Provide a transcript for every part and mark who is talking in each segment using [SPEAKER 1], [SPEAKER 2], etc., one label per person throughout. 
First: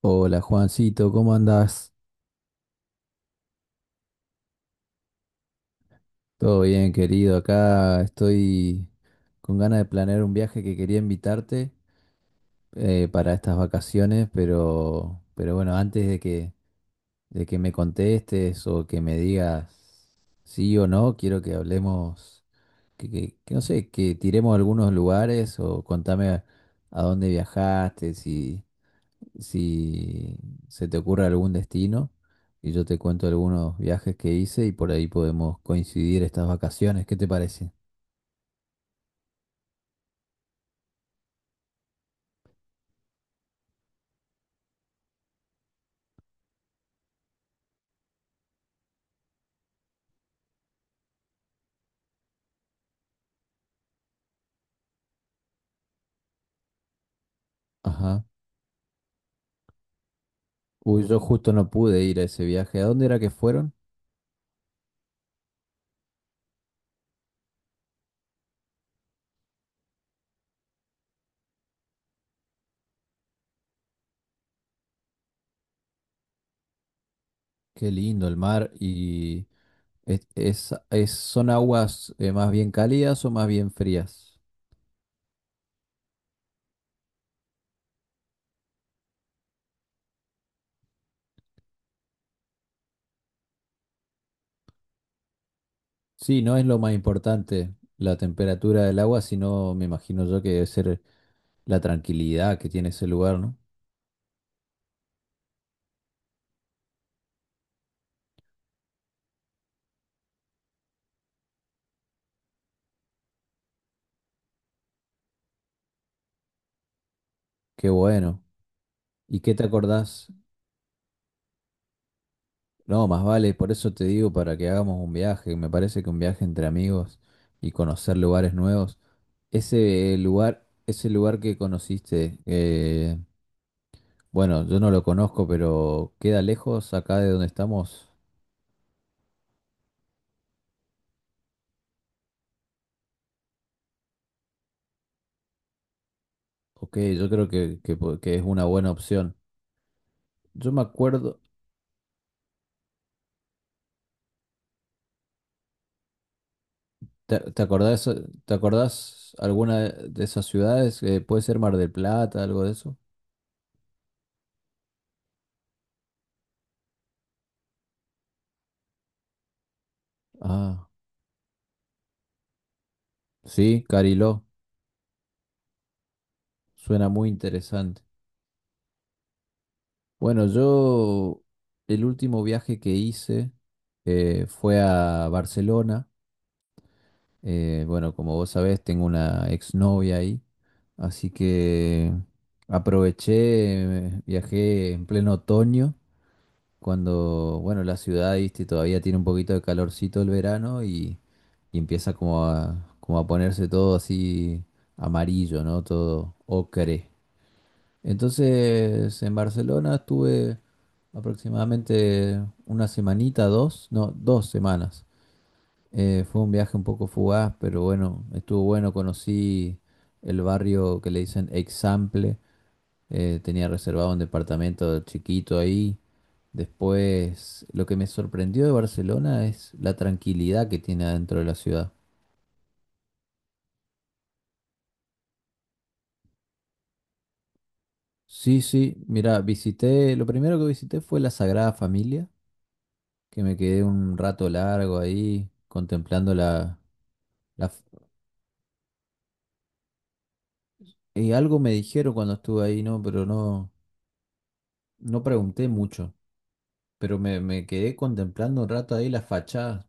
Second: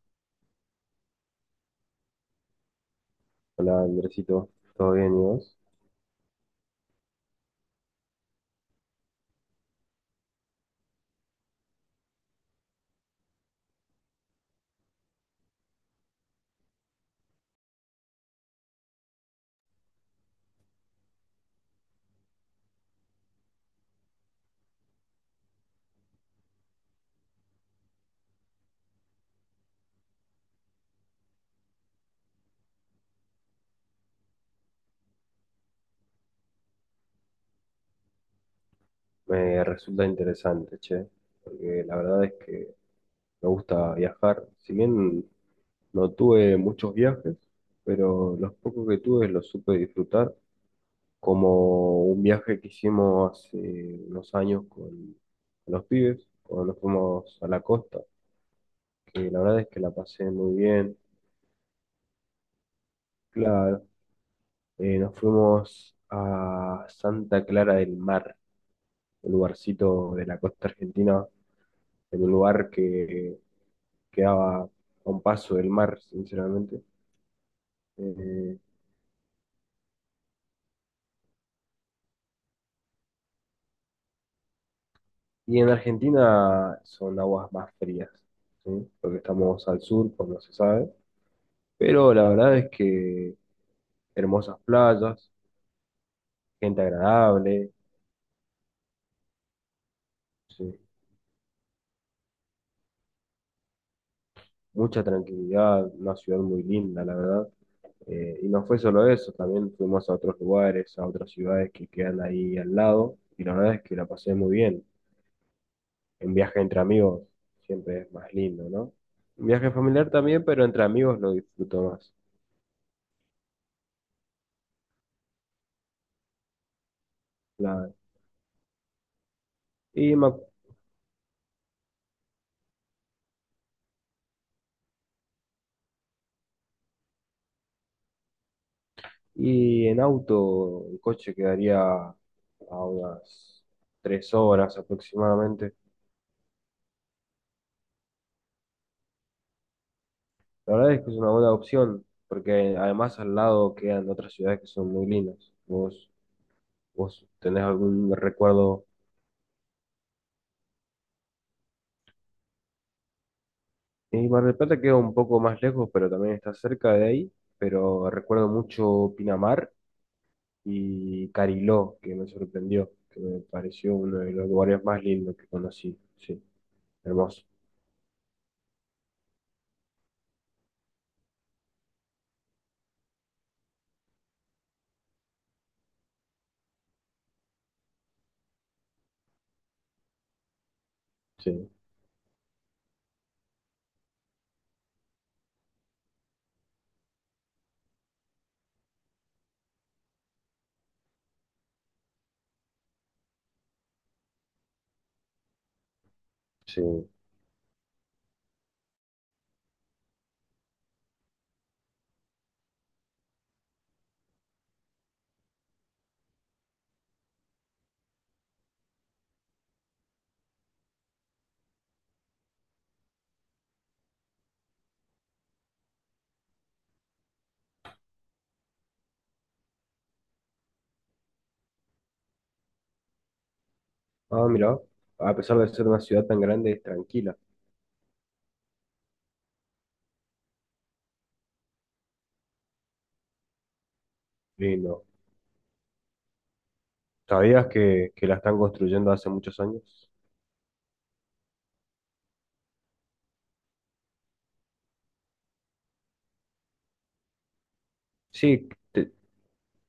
[SPEAKER 1] Hola Juancito, ¿cómo andás?
[SPEAKER 2] Hola Andresito, ¿todo bien y vos?
[SPEAKER 1] Todo bien, querido. Acá estoy con ganas de planear un viaje que quería invitarte para estas vacaciones, pero bueno, antes de que me contestes o que me digas sí o no, quiero que hablemos, que no sé, que tiremos algunos lugares o contame a dónde viajaste, si se te ocurre algún destino y yo te cuento algunos viajes que hice y por ahí podemos coincidir estas vacaciones. ¿Qué te parece?
[SPEAKER 2] Me resulta interesante, che, porque la verdad es que me gusta viajar. Si bien no tuve muchos viajes, pero los pocos que tuve los supe disfrutar, como un viaje que hicimos hace unos años con los pibes, cuando nos fuimos a la costa,
[SPEAKER 1] Ajá.
[SPEAKER 2] que la verdad es que la pasé muy bien.
[SPEAKER 1] Uy, yo justo no pude ir a ese viaje. ¿A dónde era que fueron?
[SPEAKER 2] Claro, nos fuimos a Santa Clara del Mar, un lugarcito de la costa argentina en un lugar que quedaba a un paso del mar, sinceramente.
[SPEAKER 1] Qué lindo el
[SPEAKER 2] Eh,
[SPEAKER 1] mar. ¿Son aguas más bien cálidas o más bien frías?
[SPEAKER 2] y en Argentina son aguas más frías, ¿sí? Porque estamos al sur, pues no se sabe. Pero la verdad es que hermosas playas,
[SPEAKER 1] Sí, no es lo
[SPEAKER 2] gente
[SPEAKER 1] más
[SPEAKER 2] agradable,
[SPEAKER 1] importante la temperatura del agua, sino me imagino yo que debe
[SPEAKER 2] sí,
[SPEAKER 1] ser la tranquilidad que tiene ese lugar, ¿no?
[SPEAKER 2] mucha tranquilidad, una ciudad muy linda, la verdad. Y no fue solo eso, también fuimos a otros lugares, a otras ciudades que quedan ahí al lado, y la verdad es que la pasé muy bien. Un viaje entre amigos
[SPEAKER 1] Qué
[SPEAKER 2] siempre es más
[SPEAKER 1] bueno.
[SPEAKER 2] lindo, ¿no?
[SPEAKER 1] ¿Y
[SPEAKER 2] Un
[SPEAKER 1] qué te
[SPEAKER 2] viaje familiar
[SPEAKER 1] acordás?
[SPEAKER 2] también, pero entre amigos lo disfruto más.
[SPEAKER 1] No, más vale, por eso te digo, para que hagamos un viaje. Me parece que un viaje entre amigos y
[SPEAKER 2] Claro.
[SPEAKER 1] conocer lugares nuevos. Ese
[SPEAKER 2] Y, me ac-
[SPEAKER 1] lugar, ese lugar que conociste, bueno, yo no lo conozco, pero ¿queda lejos acá de donde estamos?
[SPEAKER 2] y en auto, en coche quedaría a unas 3 horas aproximadamente.
[SPEAKER 1] Ok, yo creo que, que es una buena opción. Yo
[SPEAKER 2] La
[SPEAKER 1] me
[SPEAKER 2] verdad es que es una
[SPEAKER 1] acuerdo,
[SPEAKER 2] buena opción, porque además al lado quedan otras ciudades que son muy lindas. ¿Vos, vos
[SPEAKER 1] ¿te, te
[SPEAKER 2] tenés
[SPEAKER 1] acordás,
[SPEAKER 2] algún
[SPEAKER 1] te
[SPEAKER 2] recuerdo?
[SPEAKER 1] acordás alguna de esas ciudades? Puede ser Mar del Plata, algo de eso.
[SPEAKER 2] Y Mar del Plata queda un poco más lejos, pero también está cerca de ahí. Pero recuerdo mucho Pinamar
[SPEAKER 1] Ah,
[SPEAKER 2] y Cariló, que me sorprendió, que me
[SPEAKER 1] sí,
[SPEAKER 2] pareció uno de
[SPEAKER 1] Cariló,
[SPEAKER 2] los lugares más lindos que conocí. Sí,
[SPEAKER 1] suena muy
[SPEAKER 2] hermoso.
[SPEAKER 1] interesante. Bueno, yo el último viaje que hice fue a Barcelona. Bueno, como vos sabés, tengo una exnovia ahí, así
[SPEAKER 2] Sí,
[SPEAKER 1] que aproveché, viajé en pleno otoño, cuando, bueno, la ciudad, viste, todavía tiene un poquito de calorcito el verano y empieza como a ponerse todo así amarillo, ¿no? Todo
[SPEAKER 2] sí.
[SPEAKER 1] ocre. Entonces, en Barcelona estuve aproximadamente una semanita, dos, no, dos semanas. Fue un viaje un poco fugaz, pero bueno, estuvo bueno. Conocí el barrio que le dicen Example. Tenía reservado un departamento chiquito ahí. Después, lo que me sorprendió de Barcelona es la tranquilidad que tiene adentro de la ciudad.
[SPEAKER 2] Ah, mira, a pesar de ser una ciudad tan grande, es tranquila.
[SPEAKER 1] Sí, sí, mira, lo primero que visité fue la Sagrada Familia que me quedé un rato largo
[SPEAKER 2] Lindo.
[SPEAKER 1] ahí contemplando la...
[SPEAKER 2] ¿Sabías
[SPEAKER 1] f-
[SPEAKER 2] que la están construyendo hace muchos años?
[SPEAKER 1] Y algo me dijeron cuando estuve ahí, ¿no? Pero no, no pregunté mucho. Me quedé contemplando un
[SPEAKER 2] Sí,
[SPEAKER 1] rato ahí las fachadas.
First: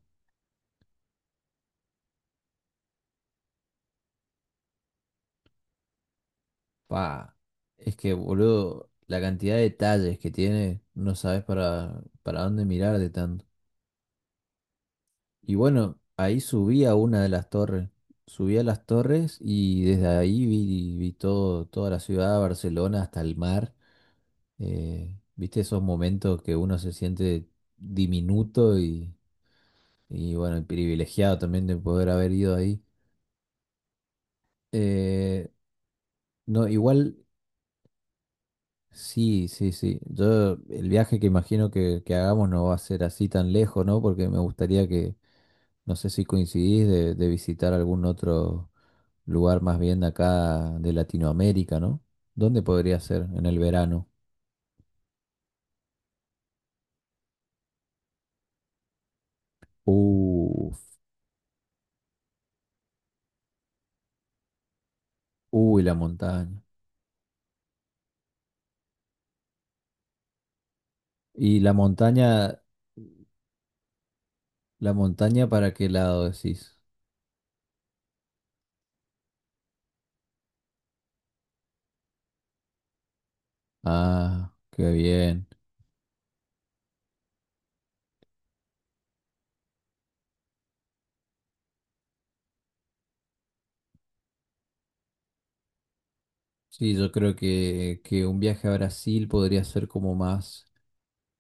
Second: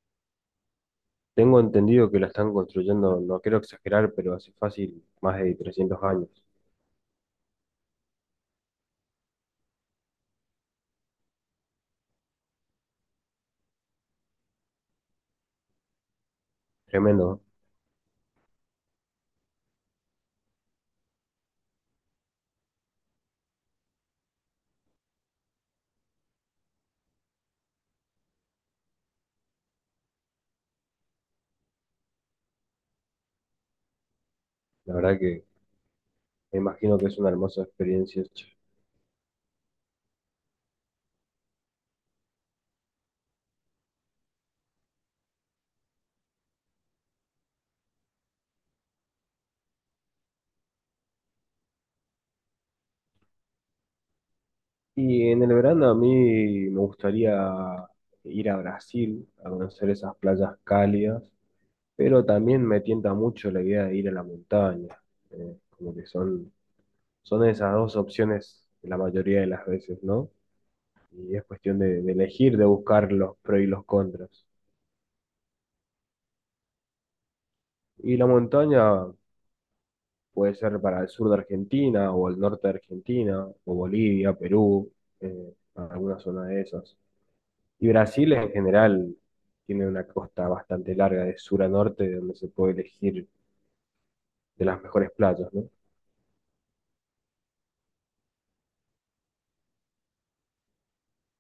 [SPEAKER 2] tengo entendido que la están construyendo, no quiero exagerar, pero hace fácil más de 300 años.
[SPEAKER 1] Pa, es que, boludo, la cantidad de detalles que tiene, no sabes para dónde mirar de tanto. Y bueno, ahí subí a una de
[SPEAKER 2] Tremendo,
[SPEAKER 1] las torres. Subí a las torres y desde ahí vi todo, toda la ciudad, Barcelona, hasta el mar. ¿Viste esos momentos que uno se siente diminuto y, bueno, privilegiado también de poder haber ido ahí?
[SPEAKER 2] ¿no? La verdad que
[SPEAKER 1] Eh,
[SPEAKER 2] me
[SPEAKER 1] no,
[SPEAKER 2] imagino que
[SPEAKER 1] igual,
[SPEAKER 2] es una hermosa experiencia.
[SPEAKER 1] sí, sí, sí. Yo, el viaje que imagino que hagamos no va a ser así tan lejos, ¿no? Porque me gustaría que, no sé si coincidís, de visitar algún otro lugar más bien de acá de Latinoamérica, ¿no? ¿Dónde podría ser en el verano?
[SPEAKER 2] Y en el verano a mí me gustaría ir a Brasil, a conocer esas playas
[SPEAKER 1] Uf,
[SPEAKER 2] cálidas, pero también me tienta mucho la idea de ir a la montaña, eh,
[SPEAKER 1] uy, la
[SPEAKER 2] como que son,
[SPEAKER 1] montaña.
[SPEAKER 2] son esas dos opciones la mayoría de las veces, ¿no? Y es
[SPEAKER 1] Y la
[SPEAKER 2] cuestión de elegir,
[SPEAKER 1] montaña,
[SPEAKER 2] de buscar los pros y los contras.
[SPEAKER 1] ¿la montaña para qué lado decís?
[SPEAKER 2] Y la montaña puede ser para el sur de Argentina o el norte de Argentina, o Bolivia,
[SPEAKER 1] Ah, qué
[SPEAKER 2] Perú,
[SPEAKER 1] bien.
[SPEAKER 2] alguna zona de esas. Y Brasil en general tiene una costa bastante larga de sur a norte, donde se puede elegir de las mejores playas, ¿no?
[SPEAKER 1] Sí, yo creo que un viaje a Brasil podría ser como más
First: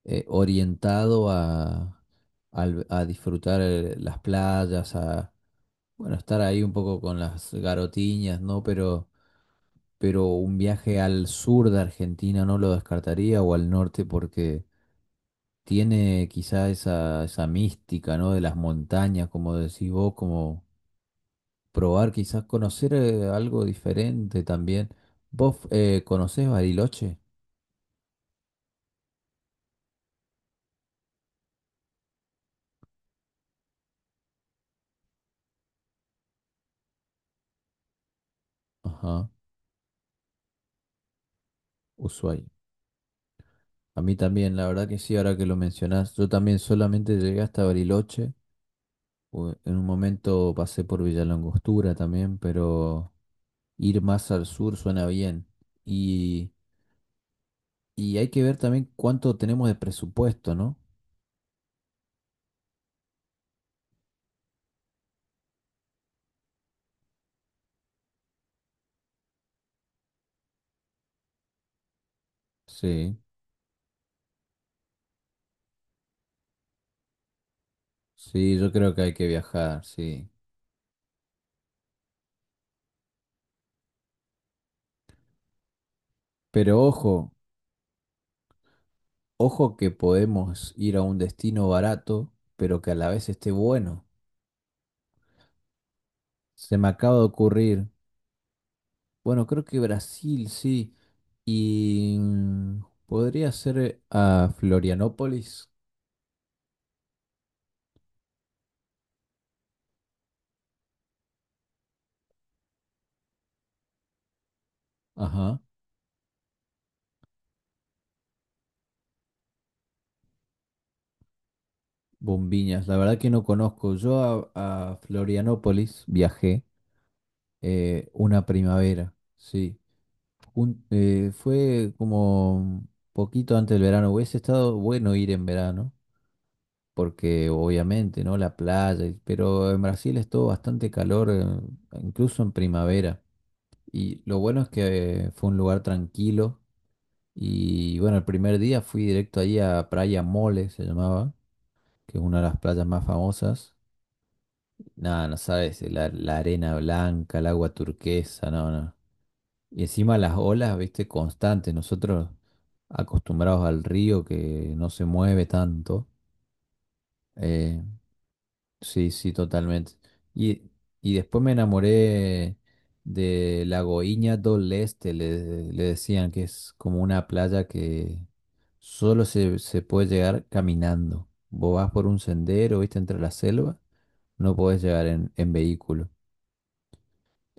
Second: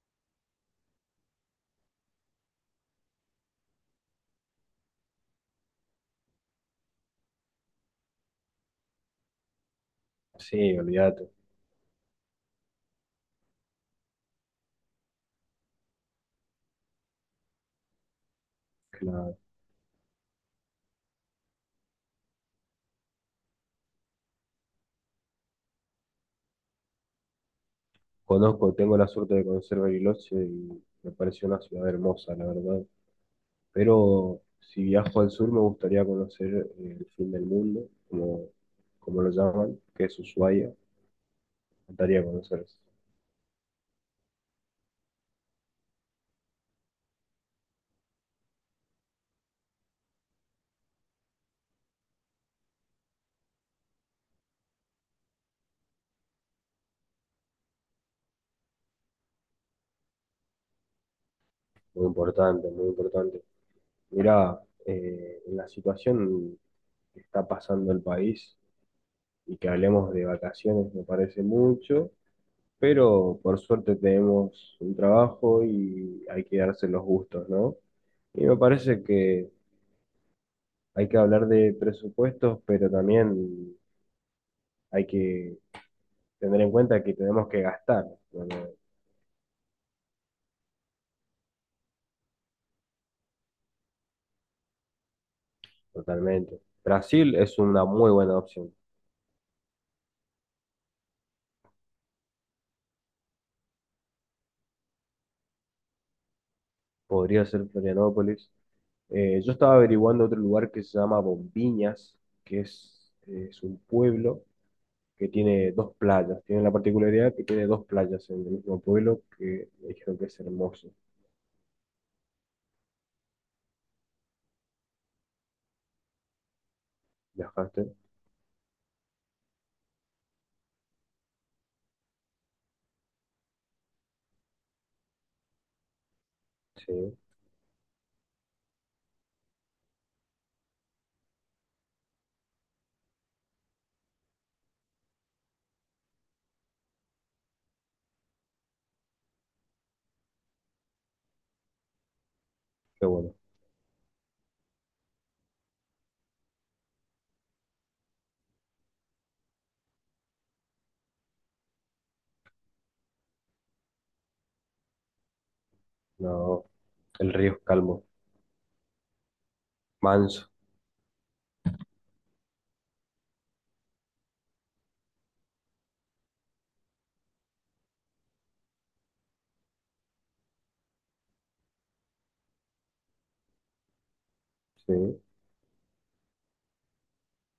[SPEAKER 1] orientado a, a disfrutar las playas, a bueno, estar ahí un poco con las garotiñas, ¿no? Pero un
[SPEAKER 2] Sí,
[SPEAKER 1] viaje al
[SPEAKER 2] olvídate.
[SPEAKER 1] sur de Argentina no lo descartaría o al norte porque tiene quizá esa mística, ¿no? De las montañas,
[SPEAKER 2] La
[SPEAKER 1] como decís vos, como probar, quizás conocer algo diferente también. ¿Vos conocés Bariloche?
[SPEAKER 2] conozco, tengo la suerte de conocer Bariloche y me pareció una ciudad hermosa, la verdad. Pero si viajo al sur me gustaría conocer el fin del mundo, como, como
[SPEAKER 1] Ajá,
[SPEAKER 2] lo llaman, que es Ushuaia. Me gustaría
[SPEAKER 1] Ushuaia.
[SPEAKER 2] conocer eso.
[SPEAKER 1] A mí también, la verdad que sí, ahora que lo mencionás, yo también solamente llegué hasta Bariloche. En un momento pasé por Villa La Angostura también, pero ir más al sur suena bien. Y, y hay que ver también cuánto tenemos de presupuesto, ¿no?
[SPEAKER 2] Muy importante, muy importante. Mira, la situación que está pasando el país y que hablemos de vacaciones me parece mucho,
[SPEAKER 1] Sí,
[SPEAKER 2] pero por suerte tenemos un trabajo y hay que darse los gustos, ¿no? Y
[SPEAKER 1] sí,
[SPEAKER 2] me
[SPEAKER 1] yo creo que
[SPEAKER 2] parece
[SPEAKER 1] hay que
[SPEAKER 2] que
[SPEAKER 1] viajar, sí.
[SPEAKER 2] hay que hablar de presupuestos, pero también hay que tener en
[SPEAKER 1] Pero
[SPEAKER 2] cuenta que
[SPEAKER 1] ojo.
[SPEAKER 2] tenemos que gastar, ¿no?
[SPEAKER 1] Ojo que podemos ir a un destino barato, pero que a la vez esté bueno.
[SPEAKER 2] Totalmente.
[SPEAKER 1] Se me acaba de
[SPEAKER 2] Brasil es una
[SPEAKER 1] ocurrir.
[SPEAKER 2] muy buena opción.
[SPEAKER 1] Bueno, creo que Brasil, sí. Y podría ser a Florianópolis.
[SPEAKER 2] Podría ser Florianópolis. Yo estaba averiguando otro lugar que se llama Bombiñas, que es un pueblo que
[SPEAKER 1] Ajá.
[SPEAKER 2] tiene dos playas. Tiene la particularidad que tiene dos playas en el mismo pueblo que me dijeron que es hermoso.
[SPEAKER 1] Bombiñas. La verdad que no conozco. Yo a Florianópolis viajé
[SPEAKER 2] ¿Viajaste?
[SPEAKER 1] una primavera. Sí. Fue como poquito antes del verano. Hubiese estado bueno ir en verano
[SPEAKER 2] Sí,
[SPEAKER 1] porque obviamente, ¿no? La playa, pero en Brasil es todo bastante calor, incluso en primavera. Y lo bueno es que fue un lugar tranquilo. Y bueno, el primer día fui directo ahí a Praia Mole, se llamaba, que es una de las playas más
[SPEAKER 2] qué bueno.
[SPEAKER 1] famosas. Nada, no sabes, la arena blanca, el agua turquesa, no, no. Y encima las olas, viste, constantes. Nosotros acostumbrados al río que no se mueve tanto.
[SPEAKER 2] No, el río es
[SPEAKER 1] eh,
[SPEAKER 2] calmo,
[SPEAKER 1] Sí, sí, totalmente.
[SPEAKER 2] manso,
[SPEAKER 1] Y, y después me enamoré de la Goiña del Este, le decían que es como una playa que se puede llegar caminando. Vos vas por un sendero, viste, entre la selva, no podés llegar
[SPEAKER 2] sí.
[SPEAKER 1] en vehículo.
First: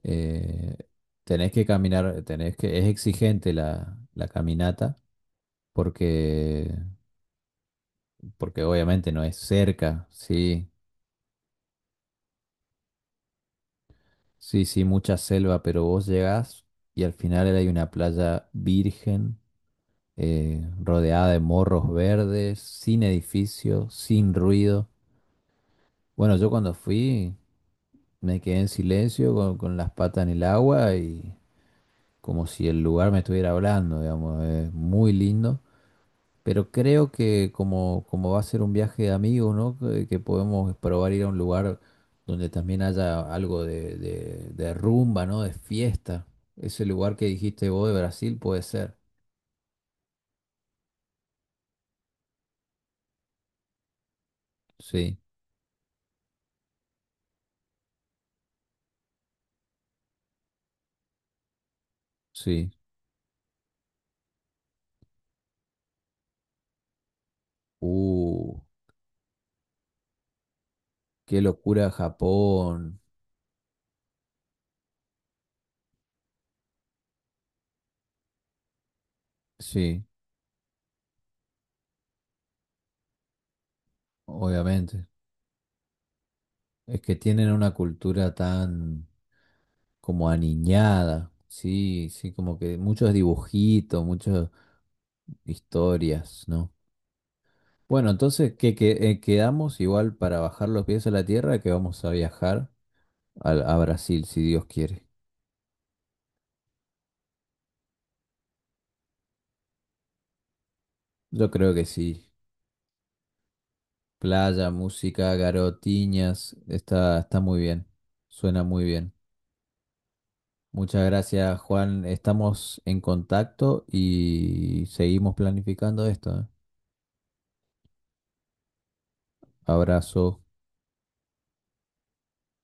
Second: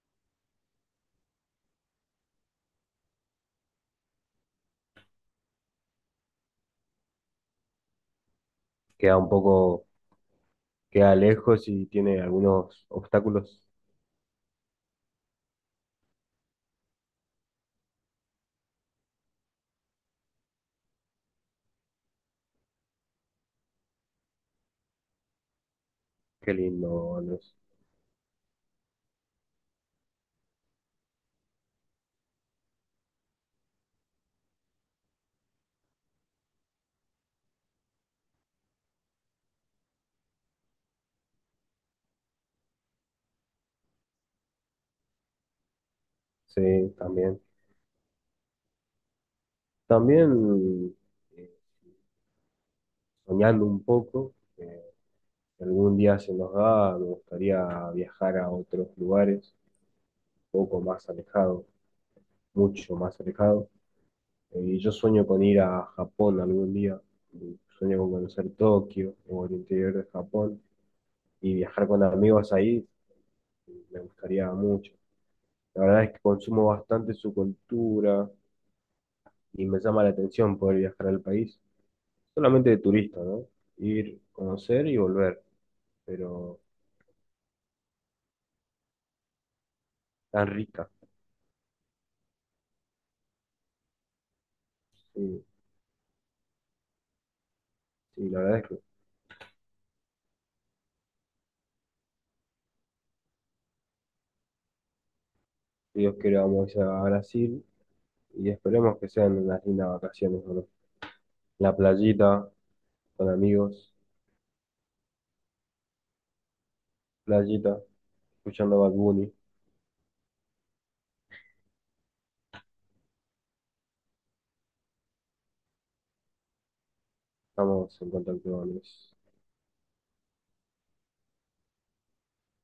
[SPEAKER 1] Eh, Tenés que caminar, tenés que, es exigente la caminata porque, porque obviamente
[SPEAKER 2] Queda
[SPEAKER 1] no
[SPEAKER 2] un
[SPEAKER 1] es
[SPEAKER 2] poco,
[SPEAKER 1] cerca, sí.
[SPEAKER 2] queda lejos y tiene algunos obstáculos.
[SPEAKER 1] Sí, sí, mucha selva, pero vos llegás y al final hay una playa virgen, rodeada de morros verdes, sin edificio, sin ruido. Bueno, yo
[SPEAKER 2] Qué
[SPEAKER 1] cuando
[SPEAKER 2] lindo,
[SPEAKER 1] fui
[SPEAKER 2] Andrés.
[SPEAKER 1] me quedé en silencio con las patas en el agua y como si el lugar me estuviera hablando, digamos, es muy lindo. Pero creo que como, como va a ser un viaje de amigos, ¿no? Que podemos probar ir a un lugar donde también haya algo de rumba, ¿no? De fiesta. Ese
[SPEAKER 2] Sí,
[SPEAKER 1] lugar que
[SPEAKER 2] también.
[SPEAKER 1] dijiste vos de Brasil puede ser.
[SPEAKER 2] También eh, soñando un poco,
[SPEAKER 1] Sí,
[SPEAKER 2] si algún día se nos da, me gustaría viajar a otros lugares, un poco más alejado,
[SPEAKER 1] sí.
[SPEAKER 2] mucho más alejado. Y yo sueño con ir a Japón algún día, y sueño con conocer
[SPEAKER 1] Uh,
[SPEAKER 2] Tokio o el interior de Japón
[SPEAKER 1] qué
[SPEAKER 2] y viajar
[SPEAKER 1] locura
[SPEAKER 2] con amigos ahí,
[SPEAKER 1] Japón.
[SPEAKER 2] me gustaría mucho. La verdad es que consumo bastante su cultura y me llama
[SPEAKER 1] Sí,
[SPEAKER 2] la atención poder viajar al país, solamente de turista, ¿no? Ir, conocer y
[SPEAKER 1] obviamente.
[SPEAKER 2] volver, pero
[SPEAKER 1] Es que tienen una cultura tan como
[SPEAKER 2] tan rica.
[SPEAKER 1] aniñada. Sí, sí, como que muchos dibujitos, muchas
[SPEAKER 2] Sí,
[SPEAKER 1] historias, ¿no? Bueno,
[SPEAKER 2] sí, la
[SPEAKER 1] entonces
[SPEAKER 2] verdad es que
[SPEAKER 1] quedamos igual para bajar los pies a la tierra que vamos a viajar a Brasil, si Dios quiere.
[SPEAKER 2] si Dios quiere vamos a ir a Brasil y esperemos que sean unas lindas vacaciones, ¿no?
[SPEAKER 1] Yo creo
[SPEAKER 2] La
[SPEAKER 1] que sí.
[SPEAKER 2] playita, con amigos,
[SPEAKER 1] Playa, música, garotinas, está muy
[SPEAKER 2] playita,
[SPEAKER 1] bien. Suena
[SPEAKER 2] escuchando
[SPEAKER 1] muy
[SPEAKER 2] Bad
[SPEAKER 1] bien.
[SPEAKER 2] Bunny.
[SPEAKER 1] Muchas gracias, Juan. Estamos en contacto y seguimos planificando esto, ¿eh?
[SPEAKER 2] Estamos en contacto, Andrés.
[SPEAKER 1] Abrazo.